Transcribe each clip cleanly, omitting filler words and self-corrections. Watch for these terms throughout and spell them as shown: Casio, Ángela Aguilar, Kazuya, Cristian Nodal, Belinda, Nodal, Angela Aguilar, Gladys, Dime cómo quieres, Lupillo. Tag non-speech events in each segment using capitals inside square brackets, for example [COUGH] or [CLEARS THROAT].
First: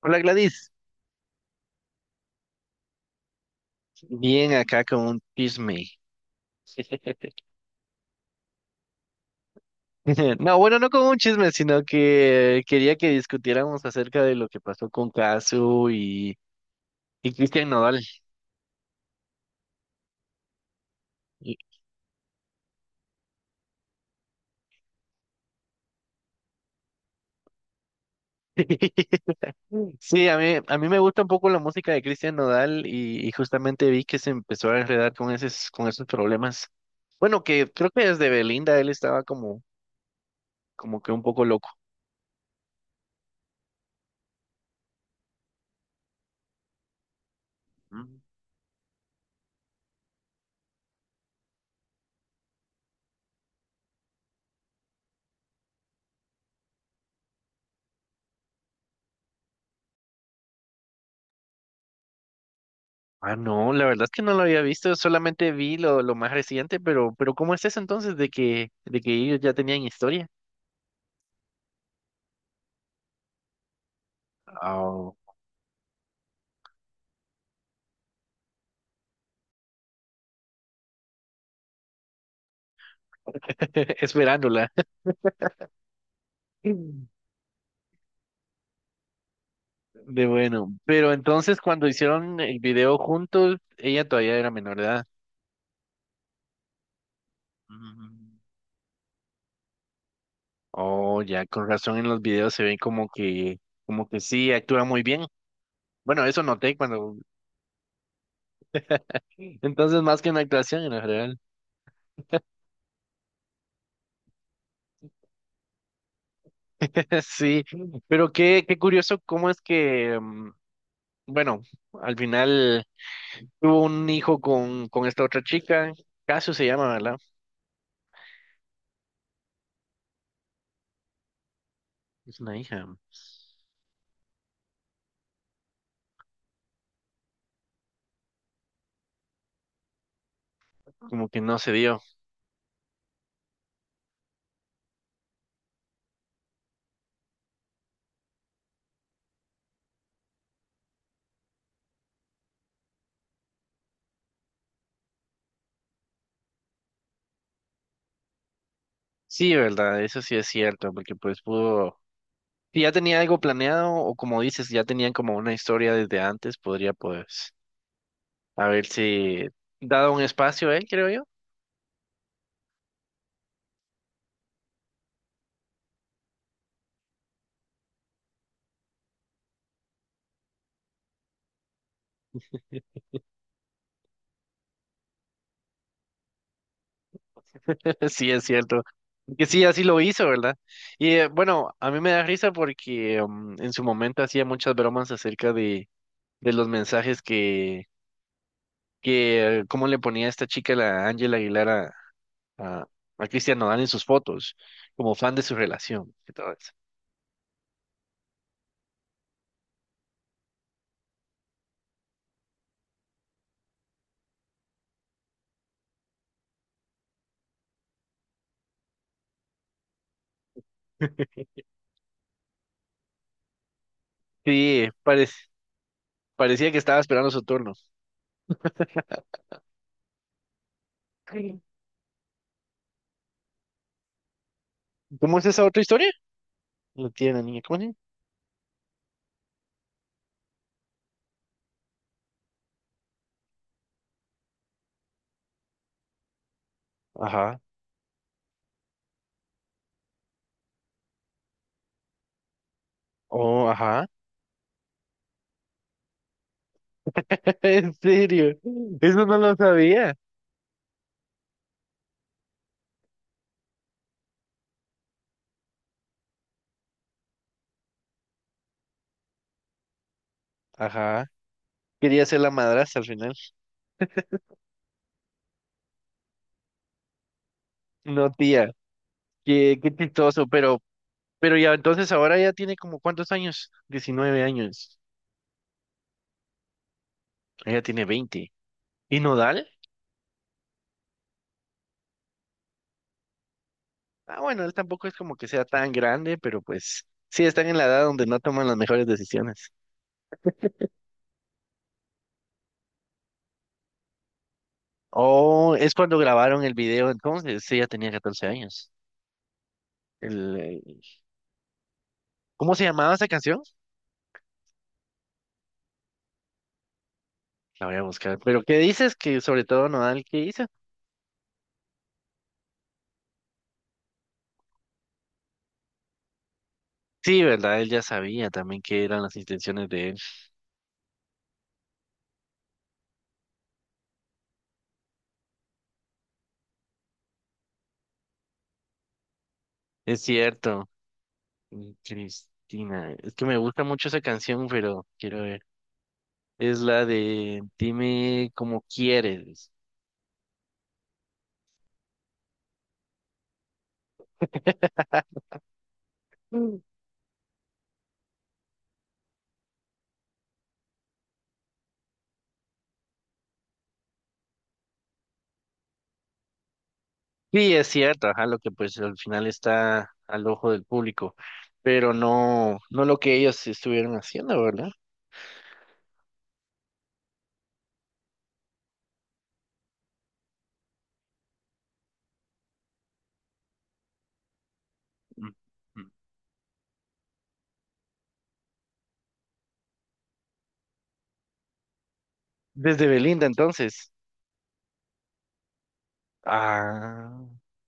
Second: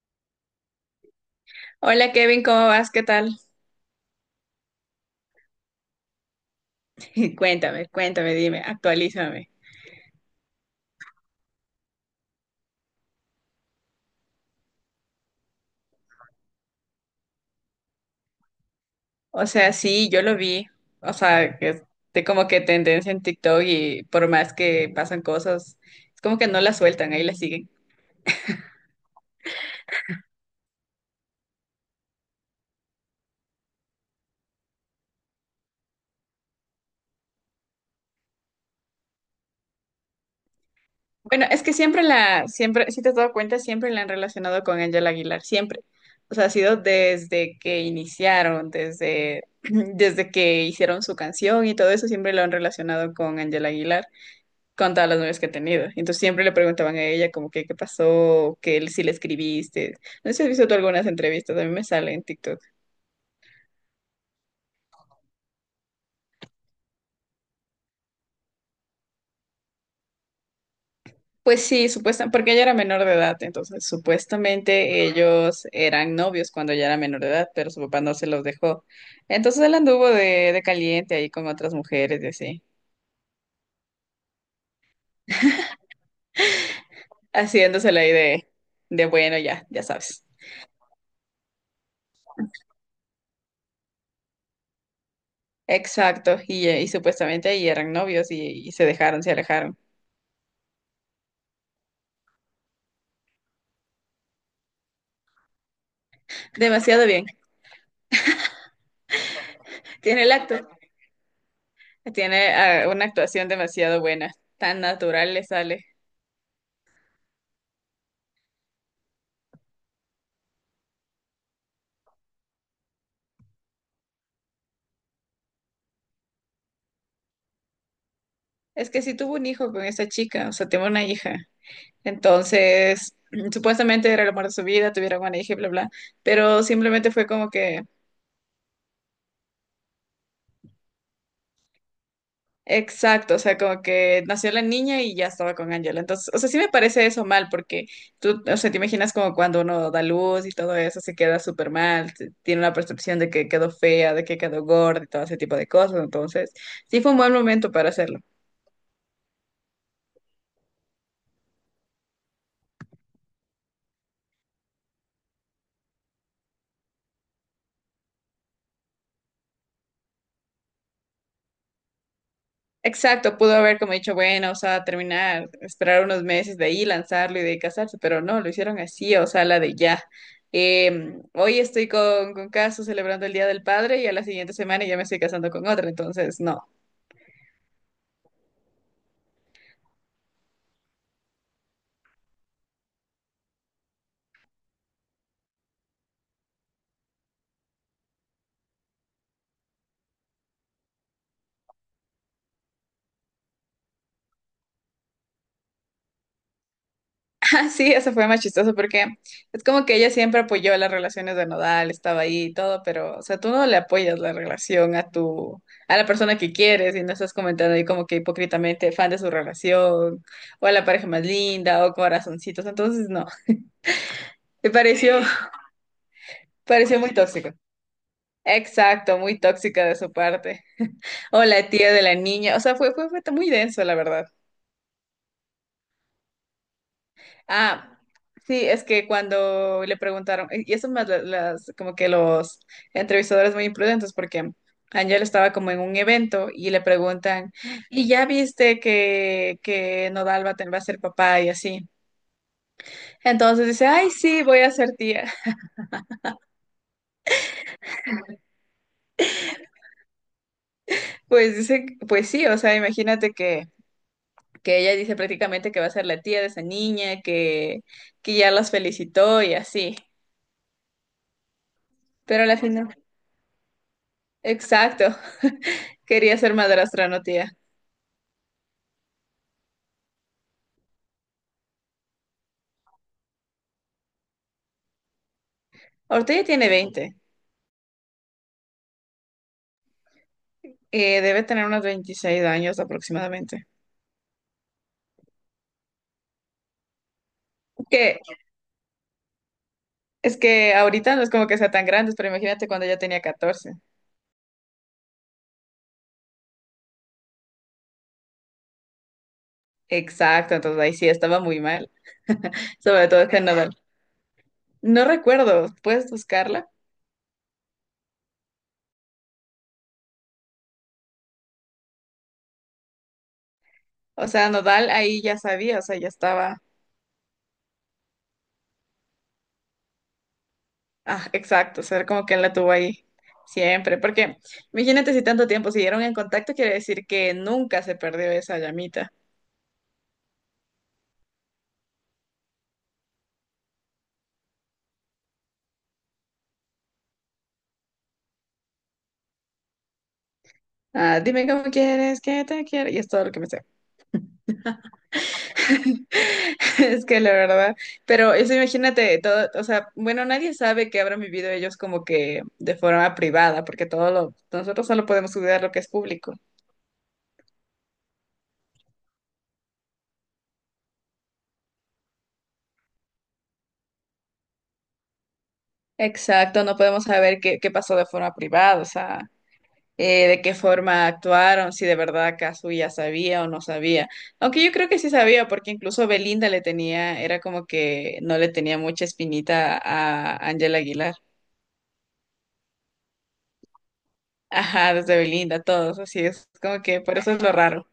Hola, Gladys, Hola Kevin, ¿cómo vas? ¿Qué tal? bien acá con un chisme. [LAUGHS] Cuéntame, cuéntame, dime, actualízame. [LAUGHS] No, bueno, no con un chisme, sino que quería que discutiéramos acerca de lo que pasó con Casu y Cristian Nodal. O sea, sí, yo lo vi. O Y- sea, que es de como que tendencia en TikTok y por más que pasan cosas, es como que no la sueltan, ahí la siguen. [LAUGHS] Sí, a mí me gusta un poco la música de Cristian Nodal y justamente vi que se empezó a enredar con esos problemas. Bueno, que creo que desde Belinda él estaba como, como que un poco Bueno, es loco. que siempre, si te has dado cuenta, siempre la han relacionado con Angela Aguilar, siempre. O sea, ha sido desde que iniciaron, [CLEARS THROAT] desde que hicieron su canción y todo eso, siempre lo han relacionado con Angela Aguilar, con todas las novias que he tenido. Entonces siempre le preguntaban a ella como que qué pasó, que si le escribiste. No sé si has visto tú algunas entrevistas, a mí me sale en TikTok. Ah, no, la verdad es que no lo había visto, solamente vi lo más reciente, pero ¿cómo es eso entonces de que ellos ya tenían historia? Pues sí, supuestamente, porque ella era menor de edad, entonces supuestamente Oh. ellos eran novios cuando ella era menor de edad, pero su papá no se los dejó. Entonces él anduvo de caliente ahí con otras mujeres y así, [LAUGHS] Esperándola. [LAUGHS] haciéndosela ahí de bueno, ya, ya sabes. De bueno, pero entonces cuando hicieron el video juntos, ella todavía era menor de edad. Exacto, y supuestamente ahí eran novios Mm. y se dejaron, se alejaron. Oh, ya, con razón en los videos se ve como que sí, actúa muy bien. Bueno, eso noté Demasiado cuando, bien. entonces más Tiene que el una acto. actuación en general. Tiene una actuación demasiado buena, tan natural le sale. [LAUGHS] Sí, pero qué, qué curioso cómo es que, bueno, al final tuvo un hijo con esta otra chica. Casio se llama, ¿verdad? Es que sí tuvo un hijo con esa chica, o sea, tuvo una hija. Es una hija, Entonces, [CLEARS THROAT] supuestamente era el amor de su vida, tuvieron una hija y bla, bla. Pero simplemente fue como que, como que no se dio. exacto, o sea, como que nació la niña y ya estaba con Angela. Entonces, o sea, sí me parece eso mal, porque tú, o sea, te imaginas como cuando uno da luz y todo eso se queda súper mal, tiene una percepción de que quedó fea, de que quedó gorda y todo ese tipo de cosas. Entonces, sí fue un buen momento para hacerlo. Sí, ¿verdad? Eso sí es cierto, porque pues pudo, si ya tenía algo planeado o como dices, ya tenían como una historia desde antes, podría pues haberse dado un espacio a él, creo yo. Exacto, pudo haber como dicho, bueno, o sea, terminar, esperar unos meses de ahí, lanzarlo y de ahí casarse, pero no, lo hicieron así, o sea, la de ya. Hoy estoy con Caso celebrando el Día del Padre y a la siguiente semana ya me estoy casando con otra, entonces no. [LAUGHS] [LAUGHS] Sí, es cierto. Que sí, así lo hizo, ¿verdad? Y bueno, a mí me da risa porque en su momento hacía muchas bromas acerca de los mensajes que, cómo le ponía esta chica, la Ángela Aguilar a, a Cristian Nodal en sus fotos, como fan de su relación y todo eso. Ah, sí, eso fue más chistoso porque es como que ella siempre apoyó las relaciones de nodal, estaba ahí y todo, pero, o sea, tú no le apoyas la relación a la persona que quieres y no estás comentando ahí como que hipócritamente fan de su relación o a la pareja más [LAUGHS] linda o corazoncitos, entonces no. Me Sí, pareció, parecía que pareció estaba muy esperando su tóxico. turno. Exacto, muy tóxica de su parte. O Sí. la tía de la niña. O sea, fue muy denso, la verdad. ¿Cómo es esa otra historia? No tiene la niña, ¿cómo se llama? Ah, sí, es que cuando le preguntaron, y eso más las, como que los entrevistadores muy imprudentes, porque Angel estaba como en un evento y le preguntan, Ajá. ¿y ya viste que Nodal va a ser papá y así? Entonces Oh, dice, ajá. ay, sí, voy a ser tía. [LAUGHS] [LAUGHS] ¿En serio? Eso no lo sabía. Pues dice, pues sí, o sea, imagínate que ella dice prácticamente que va a ser la tía de esa niña, que ya las felicitó y así. Ajá. Quería ser Pero a la la final, madrastra al final. exacto, quería ser madrastra, no tía. No, tía. Qué, qué chistoso, pero ya entonces ahora ya tiene como ¿cuántos años? 19 años. Ahorita ya tiene 20. Ella tiene 20. ¿Y Nodal? Debe tener unos 26 años aproximadamente. Ah, bueno, él tampoco es como que sea tan grande, pero pues sí están en la edad Que, donde no toman las mejores decisiones. es que ahorita no es como que sea tan grande, pero imagínate cuando ella tenía 14. Oh, es cuando grabaron el video entonces, sí, ya tenía 14 años. Exacto, El, entonces ahí el- sí estaba muy mal, ¿Cómo se sobre llamaba todo esa este canción? Nodal. No recuerdo, ¿puedes buscarla? La voy a buscar. Pero ¿qué dices que sobre todo Nodal qué hizo? O sea, Nodal ahí ya sabía, o sea, ya estaba. Sí, ¿verdad? Él ya sabía también qué eran las intenciones de él. Ah, exacto, ser como que él la tuvo ahí siempre, porque imagínate si tanto tiempo siguieron en contacto, quiere decir que nunca se perdió esa llamita. Es cierto, Cristina. Es que me gusta mucho esa canción, pero quiero ver. Es la de Dime cómo quieres. Ah, dime cómo quieres, que te quiero, y es todo lo que me sé. [LAUGHS] [LAUGHS] Es que la verdad, pero eso imagínate todo, o sea, bueno, nadie sabe que habrán vivido ellos como que de forma privada, porque nosotros solo podemos cuidar lo que es público. Sí, es cierto, ajá, lo que pues al final está al ojo del público, pero no, no lo que ellos estuvieron haciendo, ¿verdad? Exacto, no podemos saber qué pasó de forma privada, o sea. De qué forma actuaron, si de verdad Kazuya sabía o no sabía. Aunque yo creo que sí sabía, Ujú. porque incluso Belinda le tenía, era como que no le tenía mucha espinita a Ángela Aguilar. Desde Belinda entonces. Ajá, desde Belinda, todos, así es como que por eso Ah, es lo raro.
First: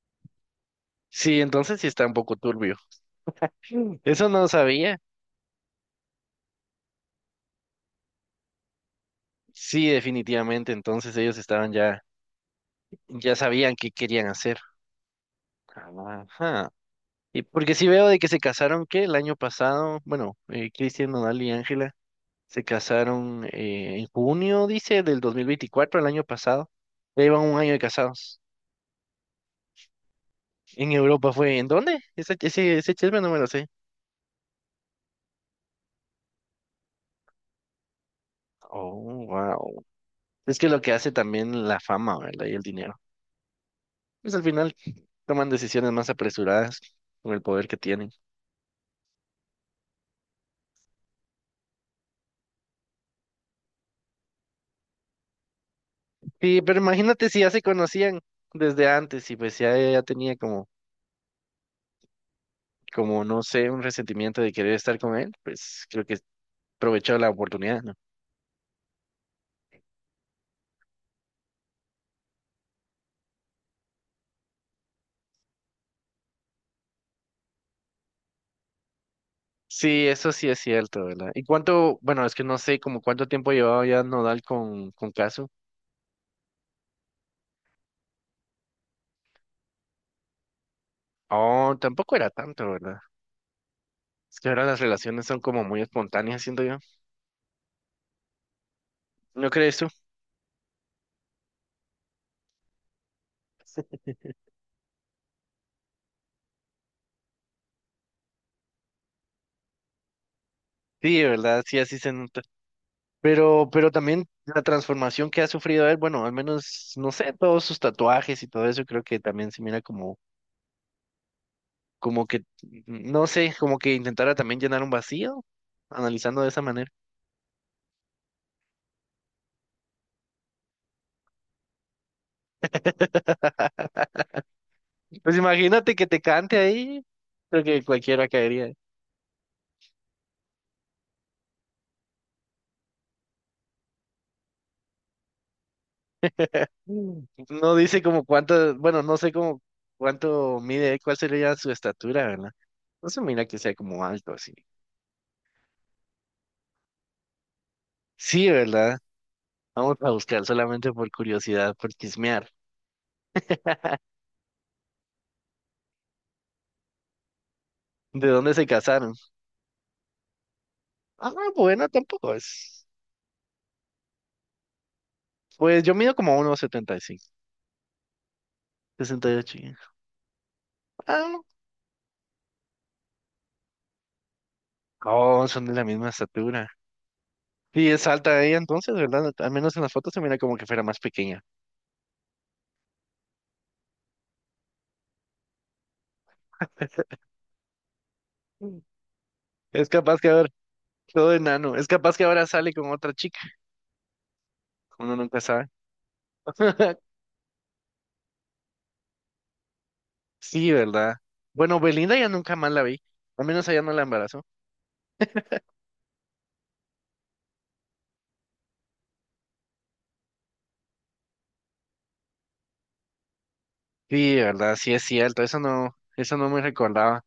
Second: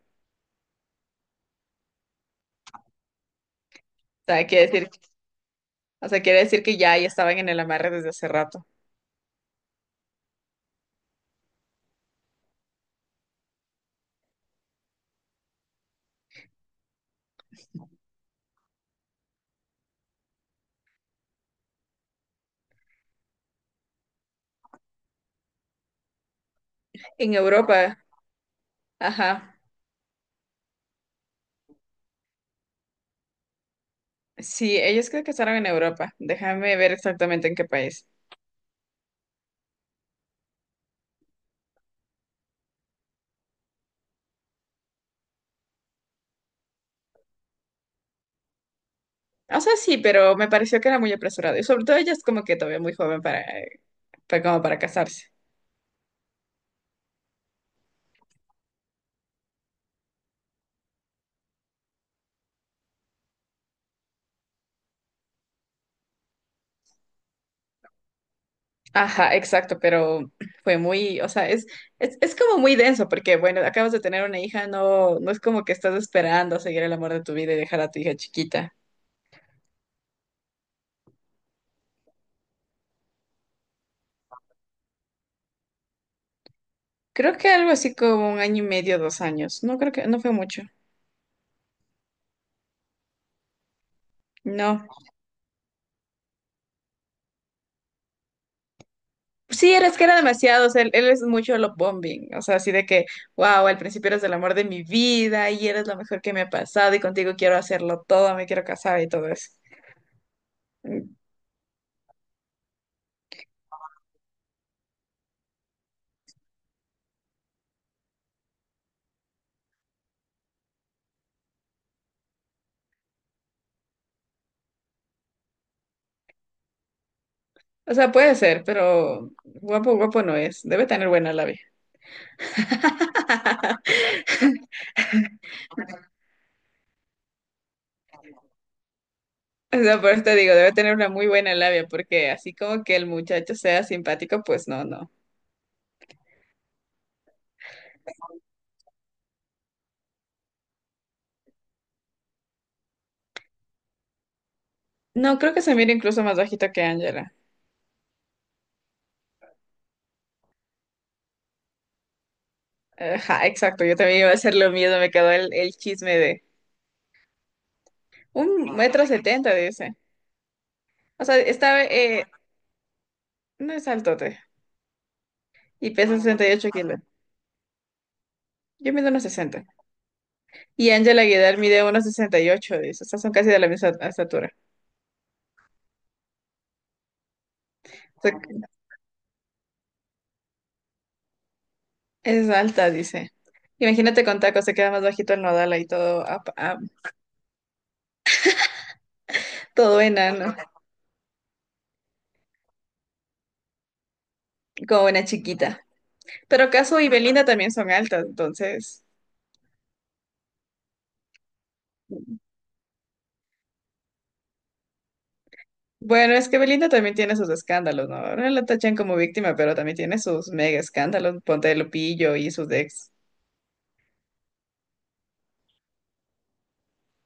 sí, entonces sí está un poco turbio. O Eso sea, no quiere decir, sabía. o sea, quiere decir que ya estaban en el amarre desde hace rato. Sí, definitivamente, entonces ellos estaban ya, ya sabían qué querían hacer. Ajá. Y porque sí veo de que se casaron, ¿qué? El año pasado, bueno, Cristian Nodal y Ángela. Se casaron en junio, dice, del 2024 el año pasado. Ya En llevan un año de Europa, casados. ajá. En Europa fue. ¿En dónde? Ese chisme no me lo sé. Sí, ellos creo que estaban en Europa. Déjame ver exactamente en qué país. Oh, wow. Es que lo que hace también la fama, ¿verdad? Y el dinero. Pues al final toman decisiones más apresuradas con el poder que tienen. O sea, sí, pero me pareció que era muy apresurado. Y sobre todo ella es como que todavía muy joven para. Fue como para casarse. Sí, pero imagínate si ya se conocían desde antes y pues ya, ya tenía como, como, no sé, un resentimiento de querer estar con él, pues creo que aprovechó la oportunidad, ¿no? Ajá, exacto, pero fue muy, o sea, es como muy denso porque, bueno, acabas de tener una hija, no, no es como que estás esperando a seguir el amor de tu vida y dejar a tu hija chiquita. Sí, eso sí es cierto, ¿verdad? ¿Y cuánto, bueno, es que no sé como cuánto tiempo llevaba ya Nodal con Caso? Creo que algo así como un año y medio, 2 años. No creo que, no fue mucho. Oh, tampoco era tanto, ¿verdad? Es que ahora las No. relaciones son como muy espontáneas, siento yo. ¿No Sí, crees tú? es que era demasiado, o sea, él es mucho love bombing, o sea, así de que, wow, al principio eres el amor de mi vida y eres lo mejor que me ha pasado y contigo quiero hacerlo todo, me quiero casar y todo eso. Sí, de ¿verdad? Sí, así se nota. Pero también la transformación que ha sufrido él, bueno, al menos, no sé, todos sus tatuajes y todo eso, creo que también se mira como, como que, no sé, como que intentara también llenar un vacío, analizando de esa manera. O sea, puede ser, pero guapo, guapo no es. Debe tener buena labia. [LAUGHS] [LAUGHS] Pues imagínate que te cante ahí. Creo que cualquiera caería. O sea, por eso te digo, debe tener una muy buena labia, porque así como que el muchacho sea simpático, pues no, no. Mm. No dice como cuánto, bueno, no sé como cuánto mide, cuál sería su estatura, ¿verdad? No se mira que sea como alto así. No, creo que se mira incluso más bajito que Angela. Sí, ¿verdad? Vamos a buscar solamente por curiosidad, por chismear. Ajá, exacto, yo también iba a hacer lo mismo, me quedó el chisme de ¿De dónde se un metro casaron? setenta, dice. O Ah, sea, bueno, tampoco es. no es altote, Pues y yo mido pesa como 68 kilos. 1,75, Yo mido unos 68. 60. Ya. Y Angela Ah, Aguilar mide unos 68, dice. O sea, son casi de la misma estatura. oh, son de la misma estatura. Y es O sea, alta ella entonces, ¿verdad? Al menos en las fotos se mira como que fuera más pequeña. es alta, dice. Imagínate con tacos, se queda más bajito el nodal ahí todo, [LAUGHS] Es todo capaz que haber enano, todo enano. Es capaz que ahora sale con otra chica. como Uno una nunca sabe. chiquita. Pero [LAUGHS] Caso y Belinda también son altas, entonces. Sí, ¿verdad? Bueno, Belinda ya nunca más la vi. Al menos allá no la embarazó. Bueno, es que Belinda también tiene sus escándalos, ¿no? Ahora la tachan como víctima, pero también tiene sus mega escándalos, ponte de Lupillo y sus ex. Sí, ¿verdad? Sí es cierto. Eso no me recordaba.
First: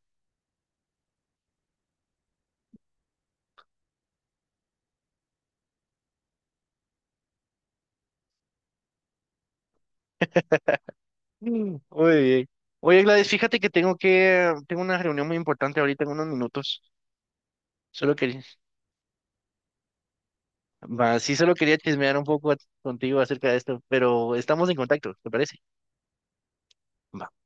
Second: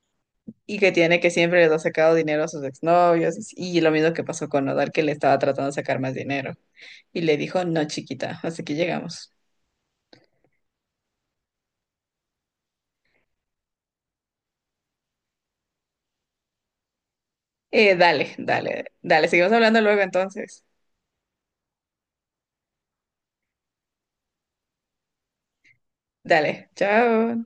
Y que tiene que siempre les ha sacado dinero a sus exnovios. Y lo mismo que pasó con Nodal, que le estaba tratando de sacar más dinero. Y le dijo, no, chiquita, hasta aquí llegamos. Mm, muy bien. Oye, Gladys, fíjate que, tengo una reunión muy importante ahorita en unos minutos. Solo Dale, quería, dale, dale, seguimos hablando luego entonces. va, sí, solo quería chismear un poco contigo acerca de esto, pero estamos en contacto, ¿te parece? Dale, Va. chao.